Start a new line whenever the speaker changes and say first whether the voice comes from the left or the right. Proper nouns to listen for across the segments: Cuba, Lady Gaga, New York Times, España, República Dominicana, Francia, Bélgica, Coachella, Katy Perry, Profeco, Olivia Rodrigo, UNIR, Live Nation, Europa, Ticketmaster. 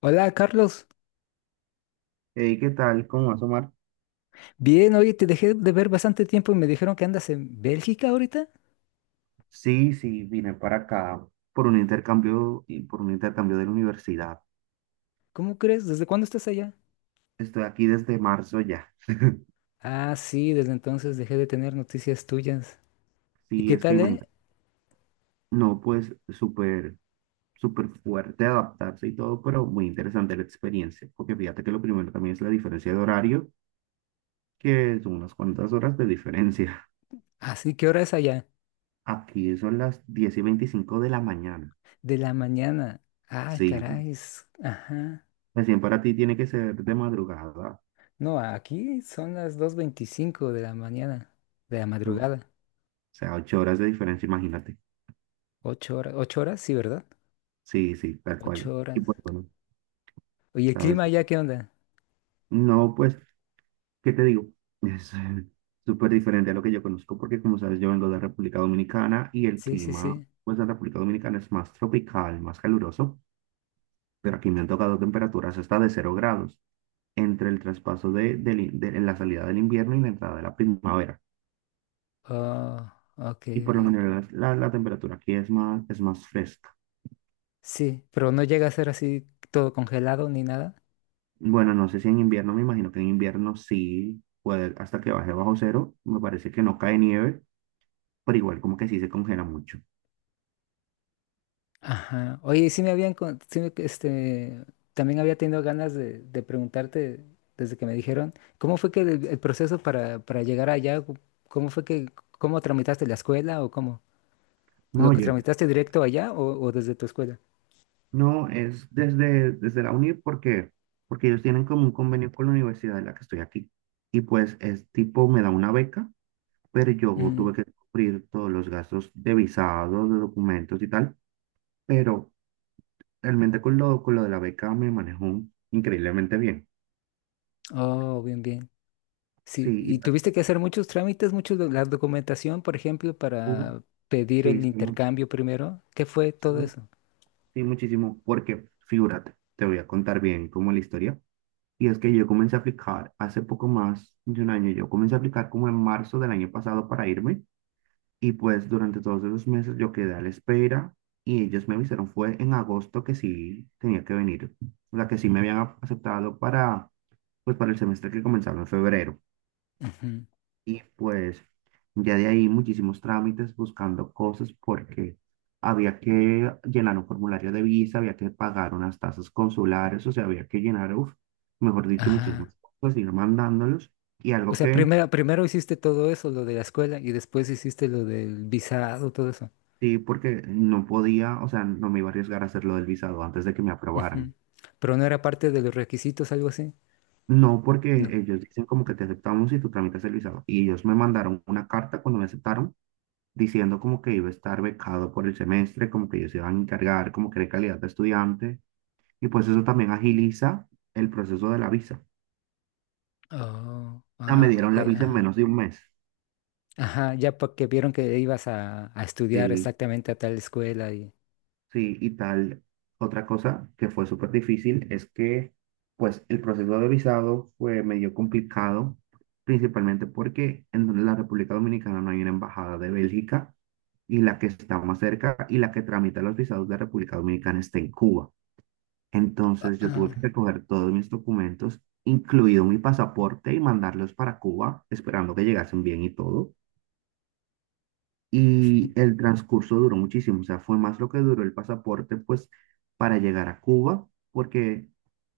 left: Hola, Carlos.
right: Hey, ¿qué tal? ¿Cómo vas, Omar?
left: Bien, oye, te dejé de ver bastante tiempo y me dijeron que andas en Bélgica ahorita.
right: Sí, sí, vine para acá por un intercambio de la universidad.
left: ¿Cómo crees? ¿Desde cuándo estás allá?
right: Estoy aquí desde marzo ya.
left: Ah, sí, desde entonces dejé de tener noticias tuyas. ¿Y
right: Sí,
left: qué
right: es que
left: tal, eh?
right: imagínate. No, pues súper, súper fuerte adaptarse y todo, pero muy interesante la experiencia. Porque fíjate que lo primero también es la diferencia de horario, que son unas cuantas horas de diferencia.
left: Así, ¿qué hora es allá?
right: Aquí son las 10:25 de la mañana.
left: De la mañana. Ah,
right: Sí,
left: caray. Ajá.
right: recién para ti tiene que ser de madrugada.
left: No, aquí son las 2:25 de la mañana, de la
right: Uf, o
left: madrugada.
right: sea, 8 horas de diferencia, imagínate.
left: 8 horas, 8 horas, sí, ¿verdad?
right: Sí, sí, tal cual.
left: Ocho
right: Y
left: horas.
right: pues bueno,
left: Oye, ¿el
right: ¿sabes?
left: clima allá qué onda?
right: No, pues, ¿qué te digo? Es súper diferente a lo que yo conozco porque, como sabes, yo vengo de República Dominicana y el
left: Sí, sí,
right: clima,
left: sí.
right: pues, de República Dominicana es más tropical, más caluroso, pero aquí me han tocado temperaturas hasta de 0 grados entre el traspaso de, del in- de- en la salida del invierno y la entrada de la primavera.
left: Oh, ok,
right: Y por lo
left: ok.
right: general la temperatura aquí es más, fresca.
left: Sí, pero no llega a ser así todo congelado ni nada.
right: Bueno, no sé si en invierno, me imagino que en invierno sí puede, hasta que baje bajo cero, me parece que no cae nieve pero igual como que sí se congela mucho.
left: Ajá. Oye, y sí me habían, también había tenido ganas de preguntarte desde que me dijeron, ¿cómo fue que el proceso para llegar allá, cómo fue que, cómo tramitaste la escuela o cómo?
right: No,
left: ¿Lo que
right: oye,
left: tramitaste directo allá o desde tu escuela?
right: no, es desde la UNIR porque ellos tienen como un convenio con la universidad en la que estoy aquí. Y pues es tipo, me da una beca, pero yo
left: Mm.
right: tuve que cubrir todos los gastos de visados, de documentos y tal. Pero realmente con lo de la beca me manejo increíblemente bien.
left: Oh, bien, bien. Sí,
right: Sí, y
left: y
right: tal.
left: tuviste que hacer muchos trámites, muchos, la documentación, por ejemplo,
right: Uy,
left: para pedir
right: Sí,
left: el
right: sí, mu-
left: intercambio primero. ¿Qué fue todo
right: sí,
left: eso?
right: sí, muchísimo. Porque, figúrate, te voy a contar bien como la historia. Y es que yo comencé a aplicar hace poco más de un año. Yo comencé a aplicar como en marzo del año pasado para irme. Y pues durante todos esos meses yo quedé a la espera y ellos me avisaron, fue en agosto que sí tenía que venir. O sea, que sí me habían aceptado para, pues, para el semestre que comenzaba en febrero.
left: Ujú.
right: Y pues ya de ahí muchísimos trámites buscando cosas porque había que llenar un formulario de visa, había que pagar unas tasas consulares, o sea, había que llenar, uf, mejor dicho,
left: Ajá.
right: muchísimas cosas, ir mandándolos. Y
left: O
right: algo
left: sea,
right: que
left: primero hiciste todo eso, lo de la escuela, y después hiciste lo del visado, todo eso.
right: Sí, porque no podía, o sea, no me iba a arriesgar a hacer lo del visado antes de que me aprobaran.
left: Ujú. Pero no era parte de los requisitos, algo así.
right: No, porque
left: No.
right: ellos dicen como que te aceptamos y tú tramitas el visado. Y ellos me mandaron una carta cuando me aceptaron diciendo como que iba a estar becado por el semestre, como que ellos se iban a encargar, como que de calidad de estudiante, y pues eso también agiliza el proceso de la visa.
left: Oh,
right: Ya me
left: ah, ok,
right: dieron la visa en
left: ajá.
right: menos de un mes,
left: Ajá, ya porque vieron que ibas a estudiar
right: sí,
left: exactamente a tal escuela y.
right: sí, y tal. Otra cosa que fue súper difícil es que, pues, el proceso de visado fue medio complicado, principalmente porque en la República Dominicana no hay una embajada de Bélgica, y la que está más cerca y la que tramita los visados de República Dominicana está en Cuba.
left: Ah,
right: Entonces yo tuve que
left: ah,
right: recoger todos mis documentos, incluido mi pasaporte, y mandarlos para Cuba, esperando que llegasen bien y todo. Y el transcurso duró muchísimo, o sea, fue más lo que duró el pasaporte, pues, para llegar a Cuba, porque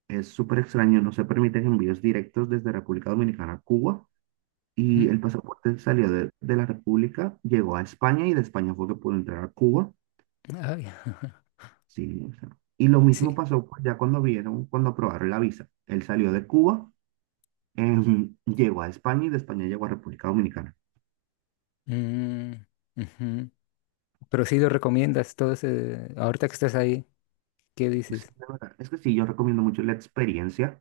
right: es súper extraño, no se permiten envíos directos desde República Dominicana a Cuba. Y
left: mm,
right: el pasaporte salió de la República, llegó a España y de España fue que pudo entrar a Cuba.
left: ay,
right: Sí, o sea, y lo mismo
left: sí.
right: pasó pues, ya cuando aprobaron la visa. Él salió de Cuba. Llegó a España y de España llego a República Dominicana.
left: Mm, ujú. Pero sí lo recomiendas, ahorita que estás ahí, ¿qué
right: Pues, sí,
left: dices?
right: la verdad, es que sí, yo recomiendo mucho la experiencia,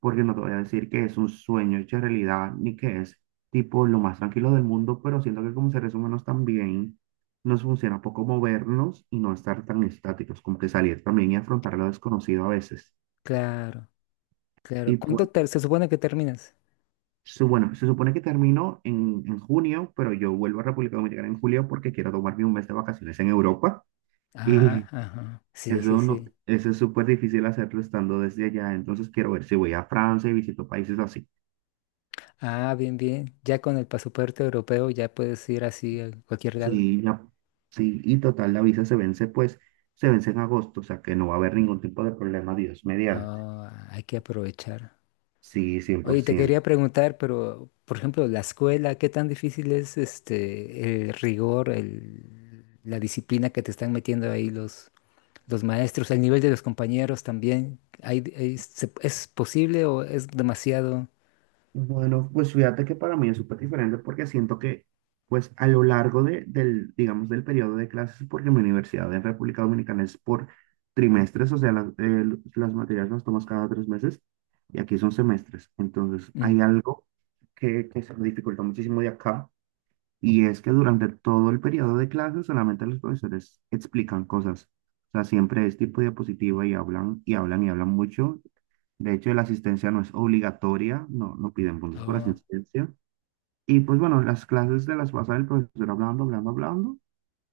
right: porque no te voy a decir que es un sueño hecho realidad, ni que es tipo lo más tranquilo del mundo, pero siento que como seres humanos también nos funciona poco movernos y no estar tan estáticos, como que salir también y afrontar lo desconocido a veces.
left: Claro,
right: Y
left: claro. ¿Cuándo
right: pues,
left: se supone que terminas?
right: bueno, se supone que termino en junio, pero yo vuelvo a República Dominicana en julio porque quiero tomarme un mes de vacaciones en Europa.
left: Ah,
right: y
left: ajá. Sí, sí,
right: Eso, no,
left: sí.
right: eso es súper difícil hacerlo estando desde allá, entonces quiero ver si voy a Francia y visito países así.
left: Ah, bien, bien. Ya con el pasaporte europeo ya puedes ir así a cualquier lado.
right: Sí, ya, sí, y total, la visa se vence, pues, se vence en agosto, o sea que no va a haber ningún tipo de problema, Dios mediante.
left: Ah, hay que aprovechar.
right: Sí,
left: Oye, te
right: 100%.
left: quería preguntar, pero, por ejemplo, la escuela, ¿qué tan difícil es el rigor, el, la disciplina que te están metiendo ahí los maestros, el nivel de los compañeros también? ¿Es posible o es demasiado?
right: Bueno, pues fíjate que para mí es súper diferente porque siento que, pues a lo largo del periodo de clases, porque mi universidad en República Dominicana es por trimestres, o sea, las materias las tomas cada 3 meses y aquí son semestres. Entonces,
left: Mm,
right: hay algo que se me dificulta muchísimo de acá. Y es que durante todo el periodo de clase solamente los profesores explican cosas. O sea, siempre es tipo diapositiva y hablan y hablan y hablan mucho. De hecho, la asistencia no es obligatoria, no piden puntos por
left: oh,
right: asistencia. Y pues bueno, las clases se las pasa el profesor hablando, hablando, hablando.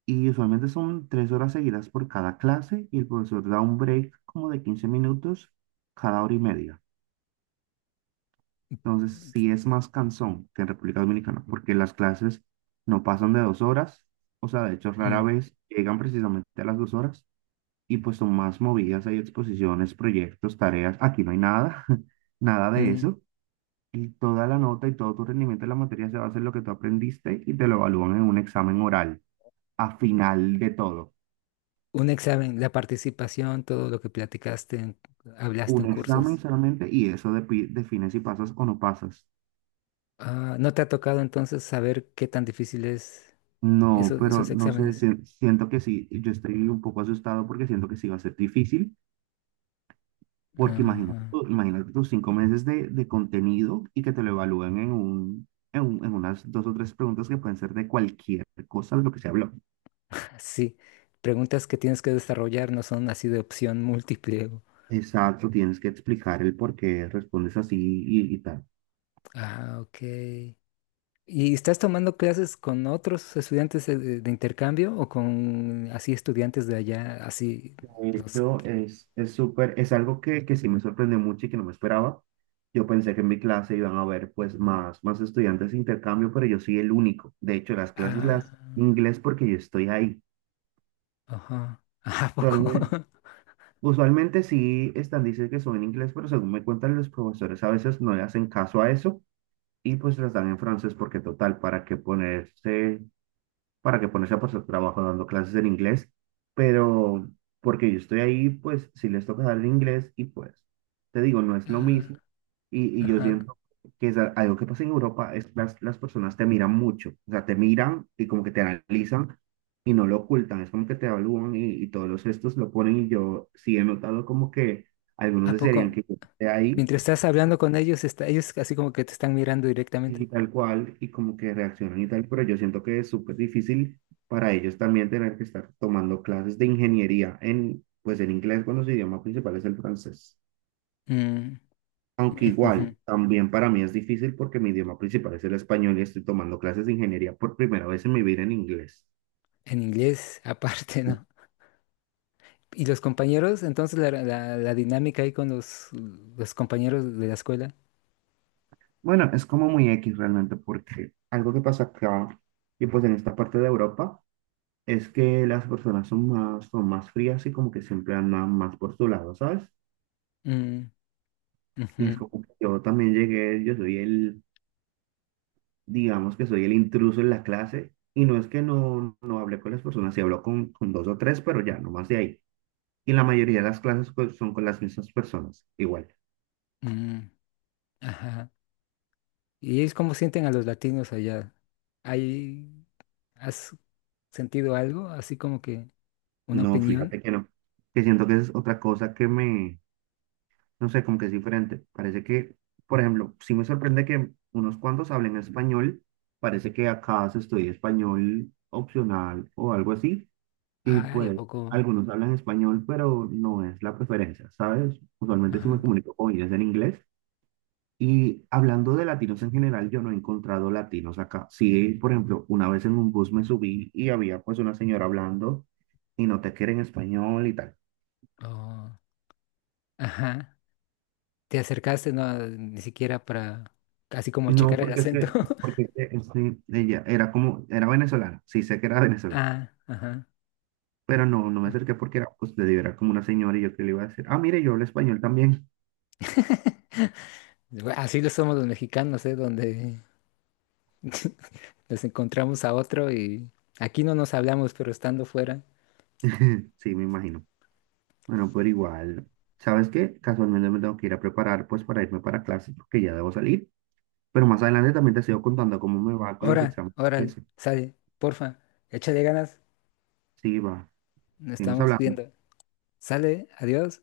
right: Y usualmente son 3 horas seguidas por cada clase y el profesor da un break como de 15 minutos cada hora y media. Entonces, sí es más cansón que en República Dominicana, porque las clases no pasan de 2 horas, o sea, de hecho, rara
left: mm,
right: vez llegan precisamente a las 2 horas y pues son más movidas, hay exposiciones, proyectos, tareas, aquí no hay nada, nada de
left: mm.
right: eso. Y toda la nota y todo tu rendimiento en la materia se basa en lo que tú aprendiste y te lo evalúan en un examen oral, a final de todo.
left: Un examen, la participación, todo lo que platicaste, hablaste
right: Un
left: en
right: examen
left: cursos.
right: solamente y eso define si pasas o no pasas.
left: Ah, ¿no te ha tocado entonces saber qué tan difícil es
right: No, pero
left: esos
right: no sé,
left: exámenes?
right: siento que sí, yo estoy un poco asustado porque siento que sí va a ser difícil, porque imagínate,
left: Ajá.
right: imagínate tus 5 meses de contenido y que te lo evalúen en unas dos o tres preguntas que pueden ser de cualquier cosa de lo que se habló.
left: Sí, preguntas que tienes que desarrollar no son así de opción múltiple.
right: Exacto, tienes que explicar el por qué respondes así y tal.
left: Ah, ok. ¿Y estás tomando clases con otros estudiantes de intercambio o con así estudiantes de allá, así
right: De
left: los.
right: hecho, es súper, es algo que sí me sorprendió mucho y que no me esperaba. Yo pensé que en mi clase iban a haber pues más estudiantes de intercambio, pero yo soy el único. De hecho, las clases las
left: Ah,
right: inglés porque yo estoy ahí.
left: ajá. ¿A poco?
right: Usualmente, usualmente, sí están, dicen que son en inglés, pero según me cuentan los profesores a veces no le hacen caso a eso y pues las dan en francés porque total, ¿para qué ponerse para que ponerse por su trabajo dando clases en inglés? Pero porque yo estoy ahí, pues si les toca dar el inglés y pues te digo, no es lo
left: Ah,
right: mismo y yo
left: ajá.
right: siento que es algo que pasa en Europa, es las personas te miran mucho, o sea, te miran y como que te analizan y no lo ocultan, es como que te evalúan y todos los gestos lo ponen y yo sí he notado como que algunos
left: ¿A
right: desearían
left: poco?
right: que yo esté ahí
left: Mientras estás hablando con ellos, ellos así como que te están mirando directamente.
right: y tal cual, y como que reaccionan y tal, pero yo siento que es súper difícil para ellos también tener que estar tomando clases de ingeniería en, pues en inglés cuando su idioma principal es el francés.
left: Mm,
right: Aunque
left: ujujú.
right: igual, también para mí es difícil porque mi idioma principal es el español y estoy tomando clases de ingeniería por primera vez en mi vida en inglés.
left: En inglés, aparte, ¿no? Y los compañeros, entonces la dinámica ahí con los compañeros de la escuela.
right: Bueno, es como muy X realmente porque algo que pasa acá y pues en esta parte de Europa es que las personas son más, frías y como que siempre andan más por su lado, ¿sabes?
left: Mm, ujú,
right: Y es como que yo también llegué, digamos que soy el intruso en la clase, y no es que no hablé con las personas, sí hablo con dos o tres, pero ya, no más de ahí. Y la mayoría de las clases son con las mismas personas, igual.
left: mm, ajá. ¿Y ellos cómo sienten a los latinos allá? ¿Hay, has sentido algo? Así como que una
right: No, fíjate
left: opinión.
right: que no, que siento que es otra cosa que me, no sé, como que es diferente. Parece que, por ejemplo, sí me sorprende que unos cuantos hablen español, parece que acá se estudia español opcional o algo así. Y
left: Ay, ¿a
right: pues
left: poco?
right: algunos hablan español, pero no es la preferencia, ¿sabes? Usualmente si me
left: Ajá.
right: comunico con ellos en inglés. Y hablando de latinos en general, yo no he encontrado latinos acá. Sí, por ejemplo, una vez en un bus me subí y había pues una señora hablando y no te quiere en español y tal.
left: Oh, ajá. ¿Te acercaste? No, ni siquiera para, así como
right: No,
left: checar el
right: porque es
left: acento.
right: que, este, ella era como, era venezolana, sí sé que era venezolana,
left: Ah, ajá.
right: pero no, me
left: ah.
right: acerqué porque era, pues te digo, era como una señora y yo que le iba a decir, ah, mire, yo hablo español también.
left: Bueno, así lo somos los mexicanos, ¿eh? Donde nos encontramos a otro y aquí no nos hablamos, pero estando fuera.
right: Sí, me imagino. Bueno, pero igual, ¿sabes qué? Casualmente me tengo que ir a preparar pues para irme para clase porque ya debo salir. Pero más adelante también te sigo contando cómo me va con los
left: Ora,
right: exámenes.
left: órale,
right: Eso.
left: sale, porfa, échale ganas,
right: Sí, va.
left: nos
right: Seguimos
left: estamos
right: hablando.
left: viendo. Sale, adiós.